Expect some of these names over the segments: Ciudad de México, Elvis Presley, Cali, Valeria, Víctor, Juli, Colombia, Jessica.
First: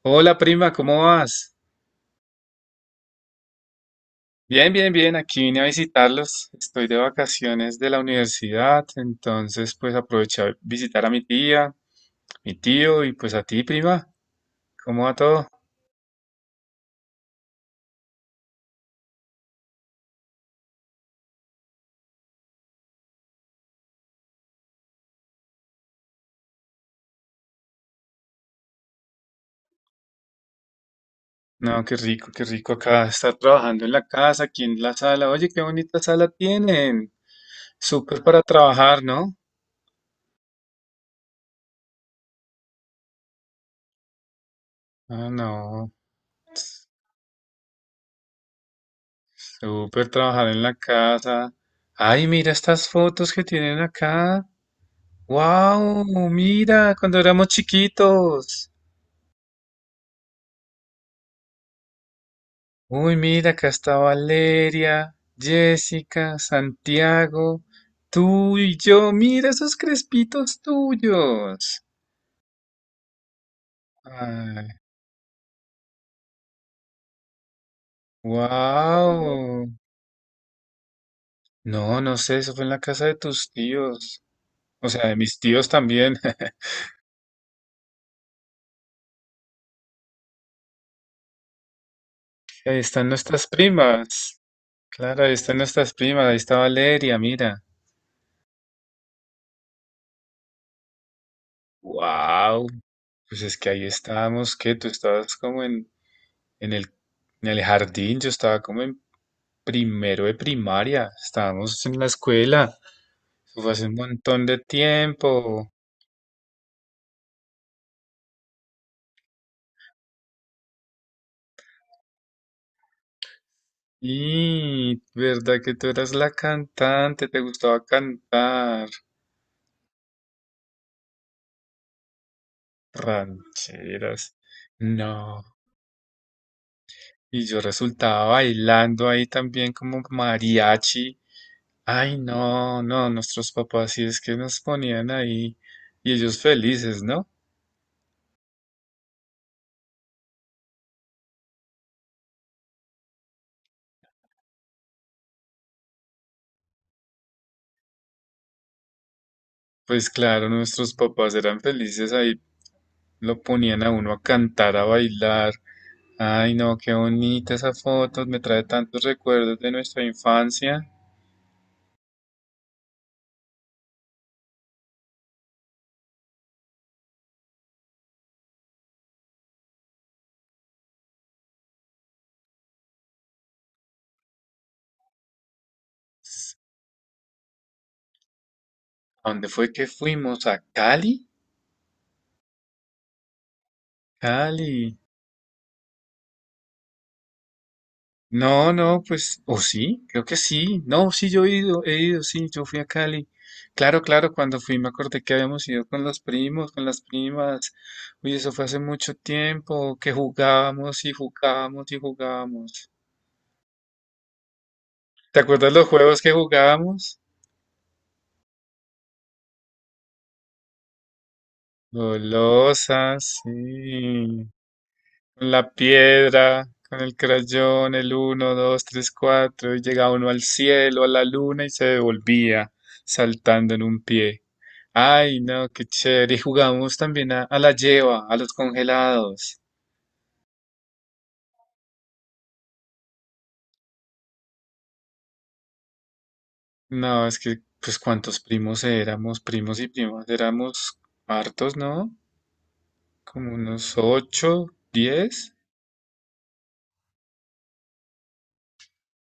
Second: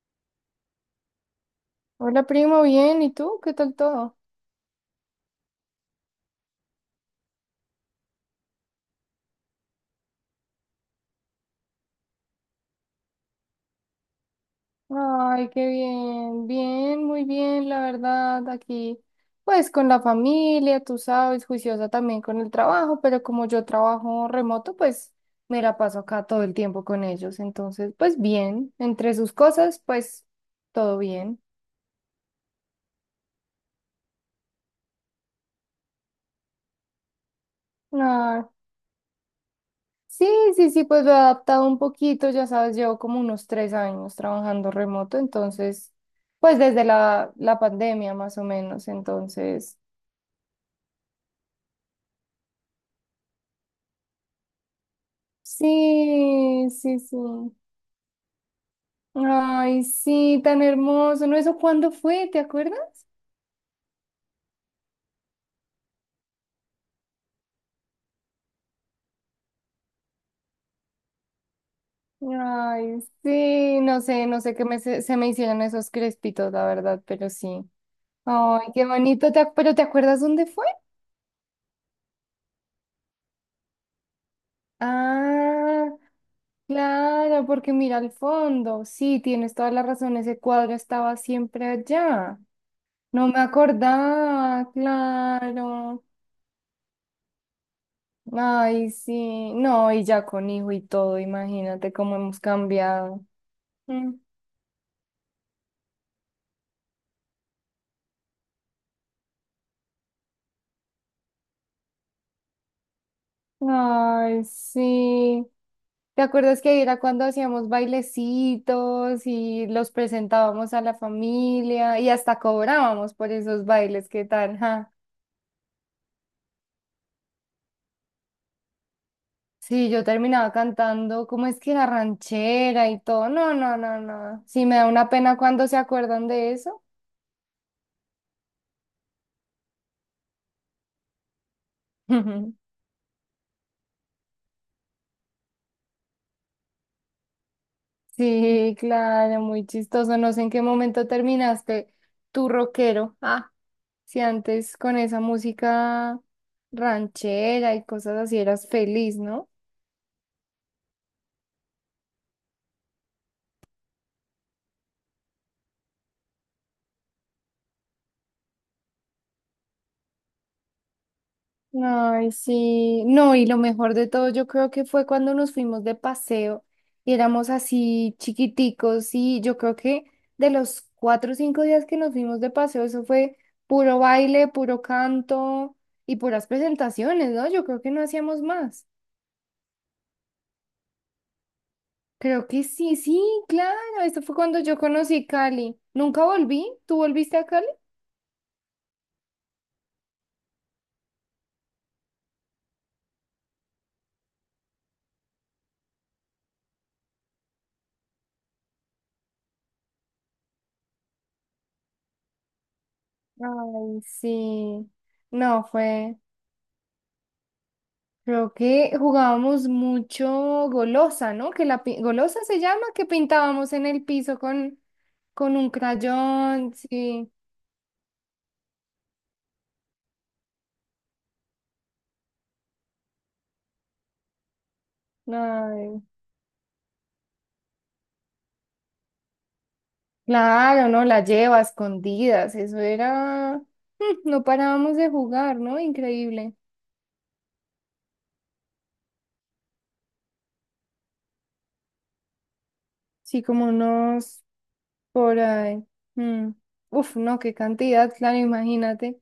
Hola prima, ¿cómo vas? Hola primo, bien, ¿y tú? ¿Qué tal todo? Bien, bien, bien, aquí vine a visitarlos. Estoy de vacaciones de la universidad, entonces pues aproveché a visitar a mi tía, mi tío y pues a ti, prima. ¿Cómo va todo? Ay, qué bien, bien, muy bien, la verdad, aquí, pues con la familia, tú sabes, juiciosa también con el trabajo, pero como yo trabajo remoto, pues me la paso acá todo el tiempo con ellos, entonces, pues bien, entre sus cosas, pues todo bien. No, qué rico acá estar trabajando en la casa, aquí en la sala. Oye, qué bonita sala tienen. Súper para Ah, trabajar, ¿no? sí, sí, sí, pues lo he adaptado un poquito, ya sabes, llevo como unos 3 años trabajando remoto, Ah, no, entonces. Pues desde la pandemia más o menos, entonces. súper trabajar en la casa. Ay, mira estas fotos que tienen acá. ¡Wow! Sí, Mira, sí, sí. cuando éramos chiquitos. Ay, sí, tan hermoso. ¿No? ¿Eso cuándo fue? ¿Te acuerdas? Uy, mira, acá está Valeria, Jessica, Santiago, tú y yo. Mira esos crespitos tuyos. Ay, sí, no sé qué Ay, me, se me hicieron esos crespitos, la verdad, pero sí. Ay, qué bonito. ¿Te ac- wow. ¿Pero te acuerdas dónde fue? No, no sé, eso fue en la casa de tus tíos. O sea, de mis tíos Ah, también. claro, porque mira al fondo. Sí, tienes toda la razón. Ese cuadro estaba siempre allá. Ahí están No me nuestras primas. acordaba, Claro, ahí están nuestras claro. primas. Ahí está Valeria, mira. Ay, sí, no, y ya con hijo y todo, imagínate cómo hemos Wow. cambiado. Pues es que ahí Mm. estábamos, que tú estabas como en el, en el jardín, yo estaba como en primero de primaria, estábamos en la escuela, eso fue hace un Ay, montón de sí. tiempo. ¿Te acuerdas que era cuando hacíamos bailecitos y los presentábamos a la familia y hasta cobrábamos por esos bailes? ¿Qué tal? ¿ja? Y ¿verdad que tú eras la cantante? ¿Te gustaba cantar? Sí, yo terminaba cantando, ¿cómo es que la ranchera y todo? No, no, no, Rancheras. no. Sí, me da una pena No. cuando se acuerdan de eso. Y yo resultaba bailando ahí también como mariachi. Ay, no, no, nuestros papás sí es que nos ponían ahí y ellos felices, ¿no? Sí, claro, muy chistoso. No sé en qué momento terminaste tu rockero. Ah, si antes con esa música ranchera y cosas así eras feliz, ¿no? Pues claro, nuestros papás eran felices ahí, lo ponían a uno a cantar, a bailar. Ay, no, qué bonita esa foto, me trae tantos recuerdos de nuestra infancia. Ay, sí. No, y lo mejor de todo, yo creo que fue cuando nos fuimos de paseo y éramos así chiquiticos y yo creo que de los 4 o 5 días que nos fuimos de paseo, eso fue puro baile, puro canto y puras presentaciones, ¿no? Yo creo que no hacíamos más. ¿A dónde fue que fuimos? ¿A Cali? Creo que sí, sí, claro. Esto fue cuando yo Cali. conocí Cali. ¿Nunca volví? ¿Tú volviste a Cali? No, no, pues, o sí, creo que sí. No, sí, yo he ido, sí, yo fui a Cali. Claro, claro, cuando fui me acordé que habíamos ido con los primos, con las primas. Uy, eso fue hace mucho tiempo, que jugábamos y jugábamos y jugábamos. Ay, sí. ¿Te No, acuerdas los fue. juegos que jugábamos? Creo que jugábamos mucho golosa, ¿no? Que la golosa se llama, que Golosas, pintábamos en el piso sí, con, con con un la piedra, crayón, con el sí. crayón, el uno, 2, 3, 4, y llegaba uno al cielo, a la luna y se devolvía saltando en un pie. Ay, no, qué Ay, chévere. Y jugamos también a, la lleva, a los congelados. claro, ¿no? La lleva a escondidas. Eso era. No parábamos de jugar, ¿no? Increíble. No, es que, pues, ¿cuántos primos éramos? Primos y primas, éramos hartos, ¿no? Sí, Como como unos unos. ocho, Por 10. ahí. Mm. Uf, no, qué cantidad, claro, imagínate.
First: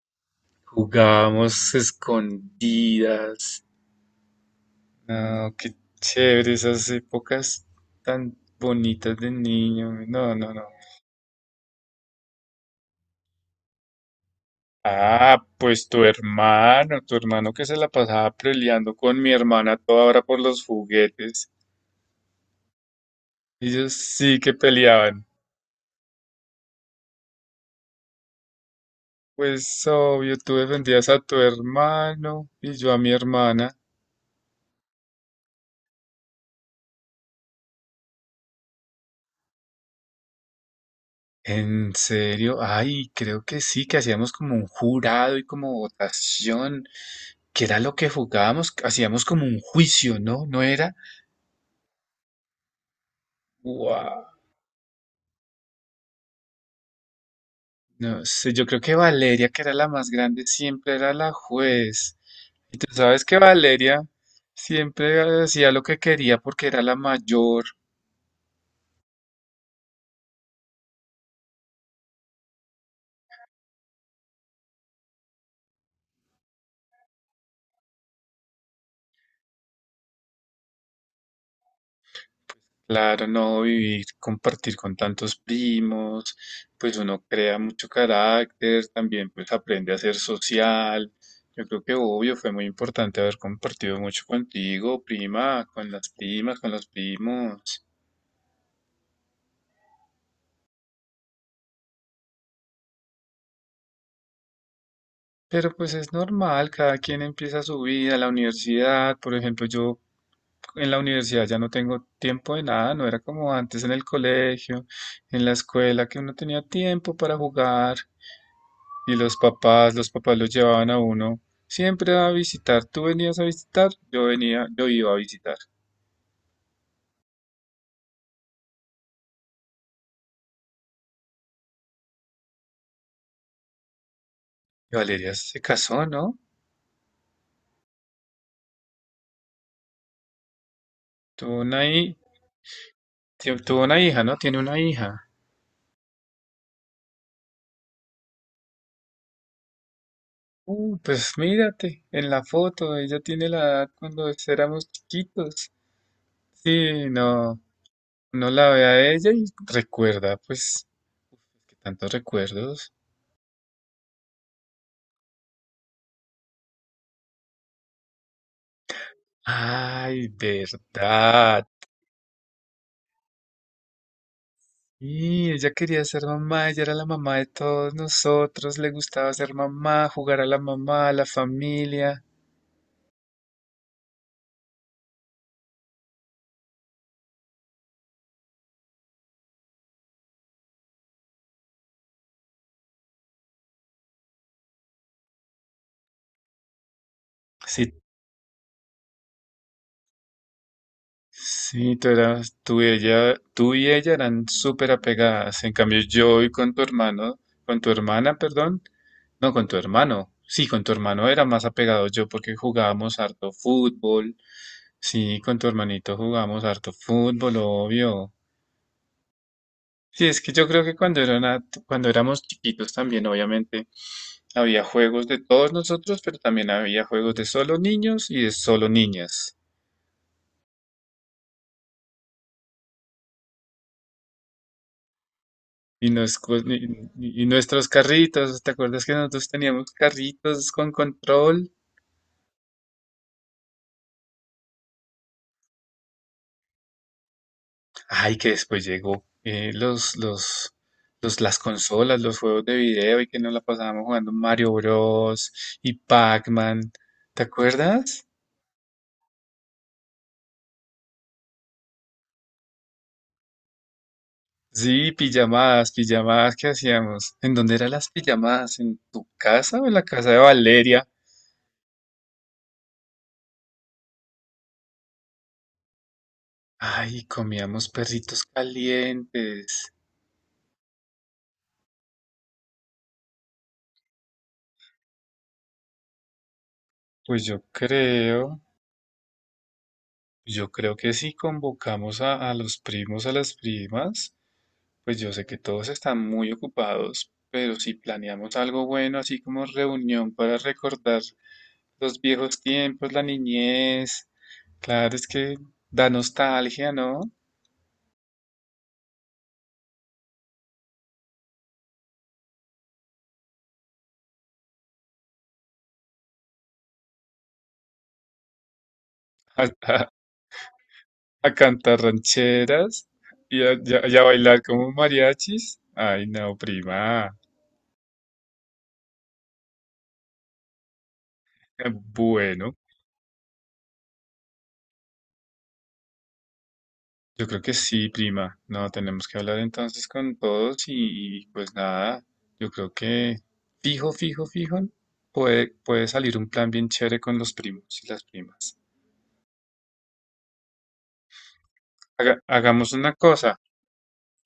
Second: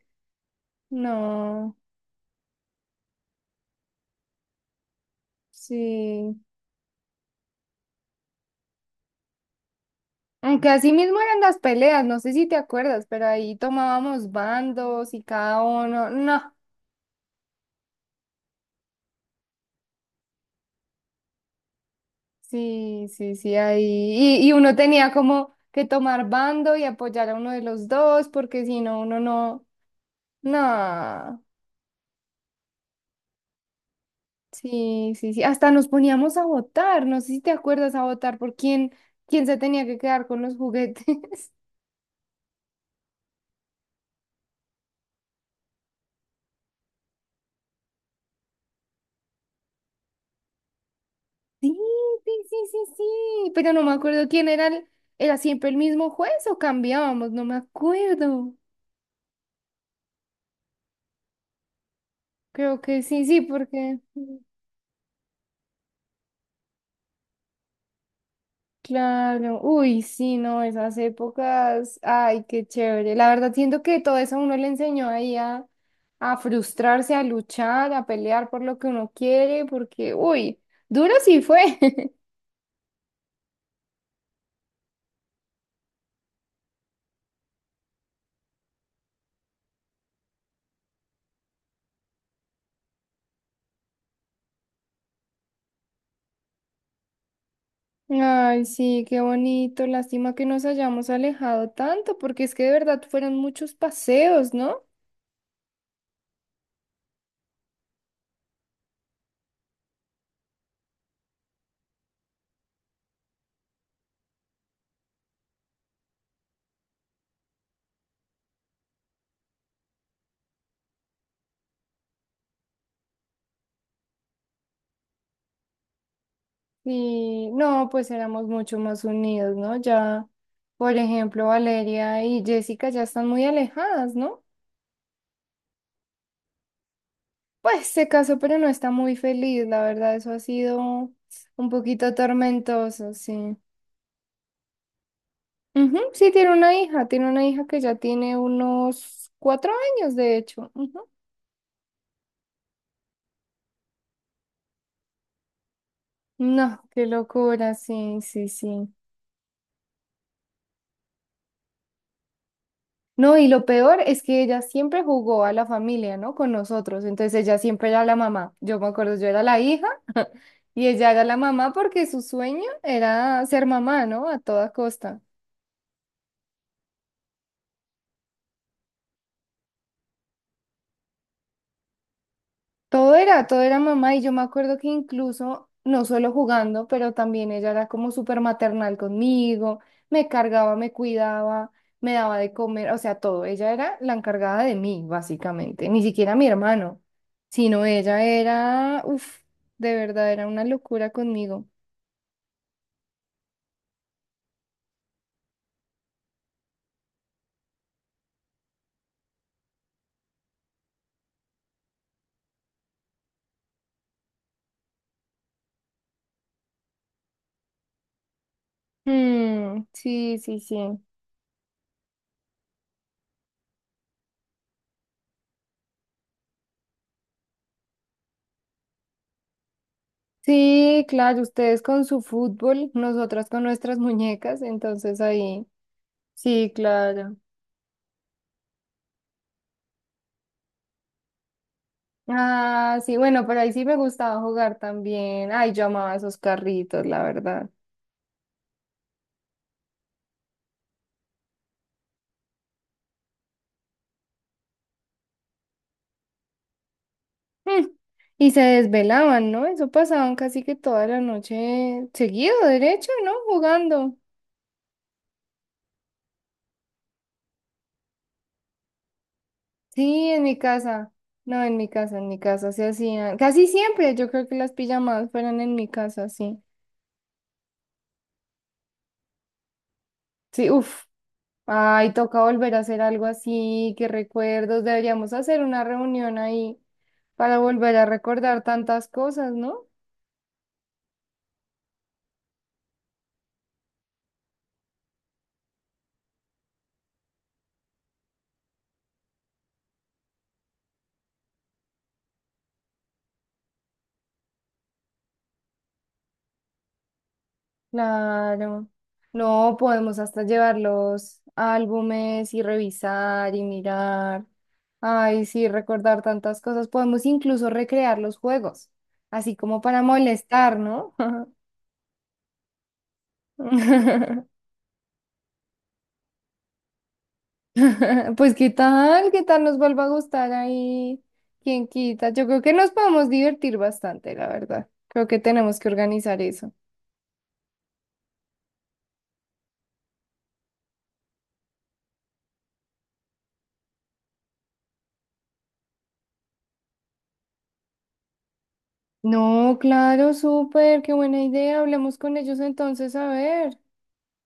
Jugábamos No, escondidas. No, qué sí. chévere, esas épocas tan bonitas de niño. No, no, no. Aunque así mismo eran las peleas, no sé si te acuerdas, pero ahí tomábamos bandos y Ah, cada pues tu uno, no, hermano, tu hermano que se la pasaba peleando con mi hermana a toda hora por los juguetes. sí, sí, sí, ahí. Ellos sí Y, que y uno tenía peleaban. como que tomar bando y apoyar a uno de los dos, porque si no, uno no, Pues obvio, tú defendías a tu no, hermano y yo a mi hermana. sí, sí, sí. Hasta nos poníamos a votar, no sé si te acuerdas a votar por quién se tenía que quedar con los juguetes. ¿En serio? Ay, creo que sí, que hacíamos como un jurado y como votación, que era lo que jugábamos, hacíamos como un juicio, ¿no? ¿No era? Sí, sí, sí, sí, sí, pero no me ¡Wow! acuerdo quién era siempre el mismo juez o cambiábamos, no me No sé, acuerdo. yo creo que Valeria, que era la más grande, siempre era la juez. Y Creo tú que sí, sabes que sí, porque Valeria siempre hacía lo que quería porque era la mayor. claro, uy, sí, no, esas épocas, ay, qué chévere. La verdad siento que todo eso a uno le enseñó ahí a frustrarse, a luchar, a pelear por lo que uno quiere, porque, uy, duro sí fue. Claro, no vivir, compartir con tantos primos, pues uno crea mucho carácter, también pues aprende a ser social. Yo creo que obvio fue muy importante haber compartido mucho contigo, prima, con las primas, con los primos. Ay, sí, qué bonito. Lástima que nos hayamos alejado tanto, porque es que de verdad fueron muchos paseos, ¿no? Pero pues es normal, cada quien empieza su vida, la universidad, por ejemplo, yo en la universidad ya no tengo tiempo de nada, no era como antes en el colegio, en la escuela, que uno tenía tiempo para jugar y los papás los llevaban a uno siempre a visitar, tú venías a visitar, yo venía, yo iba a visitar. Y no, pues éramos mucho más unidos, ¿no? Ya, por ejemplo, Valeria y Jessica ya están muy alejadas, ¿no? Y Valeria se casó, ¿no? Pues se casó, pero no está muy feliz, la verdad, eso ha sido Tuvo un una, poquito hi- tormentoso, sí. Tuvo una hija, ¿no? Tiene una hija. Ujú, sí, tiene una hija que ya tiene unos 4 años, de hecho. Ujú. Pues mírate, en la foto, ella tiene la edad cuando éramos chiquitos. No, qué Sí, no, locura, sí, sí, no la ve sí. a ella y recuerda, pues, que tantos recuerdos. No, y lo peor es que ella siempre jugó a la familia, ¿no? Con nosotros, entonces ella siempre era la mamá. Yo me acuerdo, yo era la hija. Ay, Y ella era la verdad. mamá porque su sueño era ser mamá, ¿no? A toda costa. Y ella quería ser mamá, ella era la mamá de todos nosotros, le gustaba ser mamá, jugar a la mamá, a la familia. Todo era mamá y yo me acuerdo que incluso, no solo jugando, pero también ella era como súper maternal conmigo, me cargaba, me cuidaba, me daba de comer, o sea, todo. Ella era la encargada de mí, básicamente, ni siquiera mi hermano, sino Sí, ella era, uff, de verdad, era una locura conmigo. sí, tú y ella eran súper apegadas. En cambio, yo y con tu hermano, con tu hermana, perdón, no, con tu hermano. Sí, con tu hermano era más apegado yo porque jugábamos harto fútbol. Sí, con tu hermanito jugábamos harto fútbol, obvio. Mm, Sí, sí, es que sí, yo sí. creo que cuando éramos chiquitos también, obviamente, había juegos de todos nosotros, pero también había juegos de solo niños y de solo niñas. Sí, claro, ustedes con su fútbol, nosotras con nuestras muñecas, entonces ahí, Y, nos cos- sí, claro. Y nuestros carritos, ¿te acuerdas que nosotros teníamos carritos con control? Ah, sí, bueno, por ahí sí me gustaba jugar también. Ay, yo amaba esos carritos, la verdad. Ay, que después llegó las consolas, los juegos de video y que nos la pasábamos jugando Mario Bros. Y Pac-Man. ¿Te Mm, acuerdas? Y se desvelaban, ¿no? Eso pasaban casi que toda la noche seguido, derecho, ¿no? Jugando. Sí, pijamadas que hacíamos. ¿En dónde eran las pijamadas? ¿En tu casa o en la Sí, casa de en mi Valeria? casa. No, en mi casa se hacían. Casi siempre, yo creo que las pijamadas fueran en mi casa, sí. Ay, comíamos perritos calientes. Sí, uff. Ay, toca volver a hacer algo así, qué recuerdos. Deberíamos hacer una reunión ahí Pues para yo volver a creo. recordar tantas cosas, ¿no? Yo creo que si convocamos a los primos, a las primas, pues yo sé que todos están muy ocupados, pero si planeamos algo bueno, así como reunión para recordar los viejos tiempos, la niñez, claro, es que da nostalgia, ¿no? Claro. No, podemos hasta llevar los álbumes y revisar y mirar. Ay, sí, recordar tantas cosas. Podemos incluso recrear los juegos, así A, como para a- molestar, ¿no? a cantar rancheras y a bailar como mariachis. Ay, no, prima. Pues qué tal nos vuelva a gustar ahí, quién quita. Yo creo que Bueno. nos podemos divertir bastante, la verdad. Creo que tenemos que organizar eso. Yo creo que sí, prima. No, tenemos que hablar entonces con todos y, pues nada, yo creo que fijo, puede salir un plan bien chévere con los primos y las primas. No, claro, súper, qué buena idea. Hablemos con Haga- ellos hagamos una entonces, a cosa, ver.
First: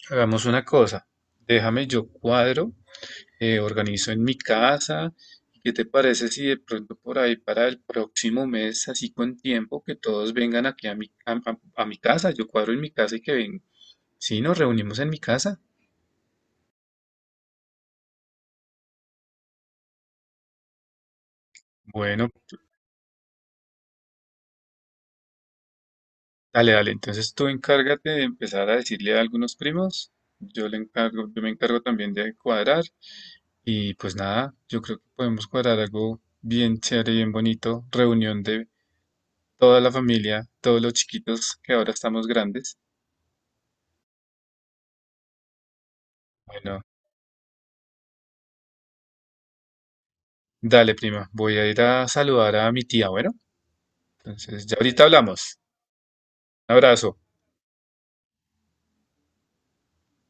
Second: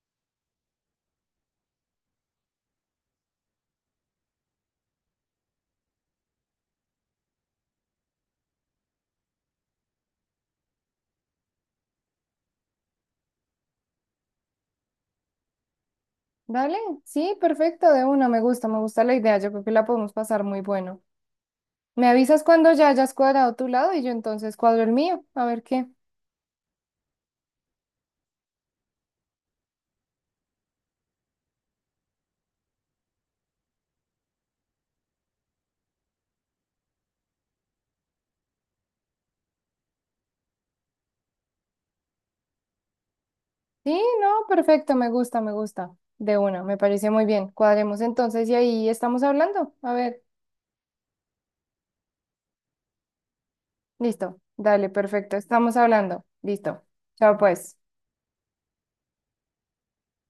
Hagamos una cosa. Déjame yo cuadro, organizo en mi casa. ¿Qué te parece si de pronto por ahí para el próximo mes, así con tiempo, que todos vengan aquí a mi casa? Yo cuadro en mi casa y que vengan. Sí, nos reunimos en mi casa. Dale, sí, perfecto, de una, me gusta la idea. Yo creo que la podemos pasar muy bueno. Me Bueno, avisas cuando ya hayas cuadrado tu lado y yo entonces cuadro el mío, a ver qué. dale, dale. Entonces tú encárgate de empezar a decirle a algunos primos. Yo me encargo también de cuadrar. Y pues nada, yo creo que podemos cuadrar algo bien chévere, bien bonito. Reunión de toda la familia, todos los chiquitos que ahora estamos grandes. Sí, no, perfecto, me gusta, me gusta. De una, me Bueno, parece muy bien. Cuadremos entonces y ahí estamos hablando. A ver. dale, prima. Voy a ir a saludar a mi tía. Bueno, Listo, entonces ya dale, ahorita perfecto, hablamos. estamos hablando. Un Listo. abrazo. Chao pues.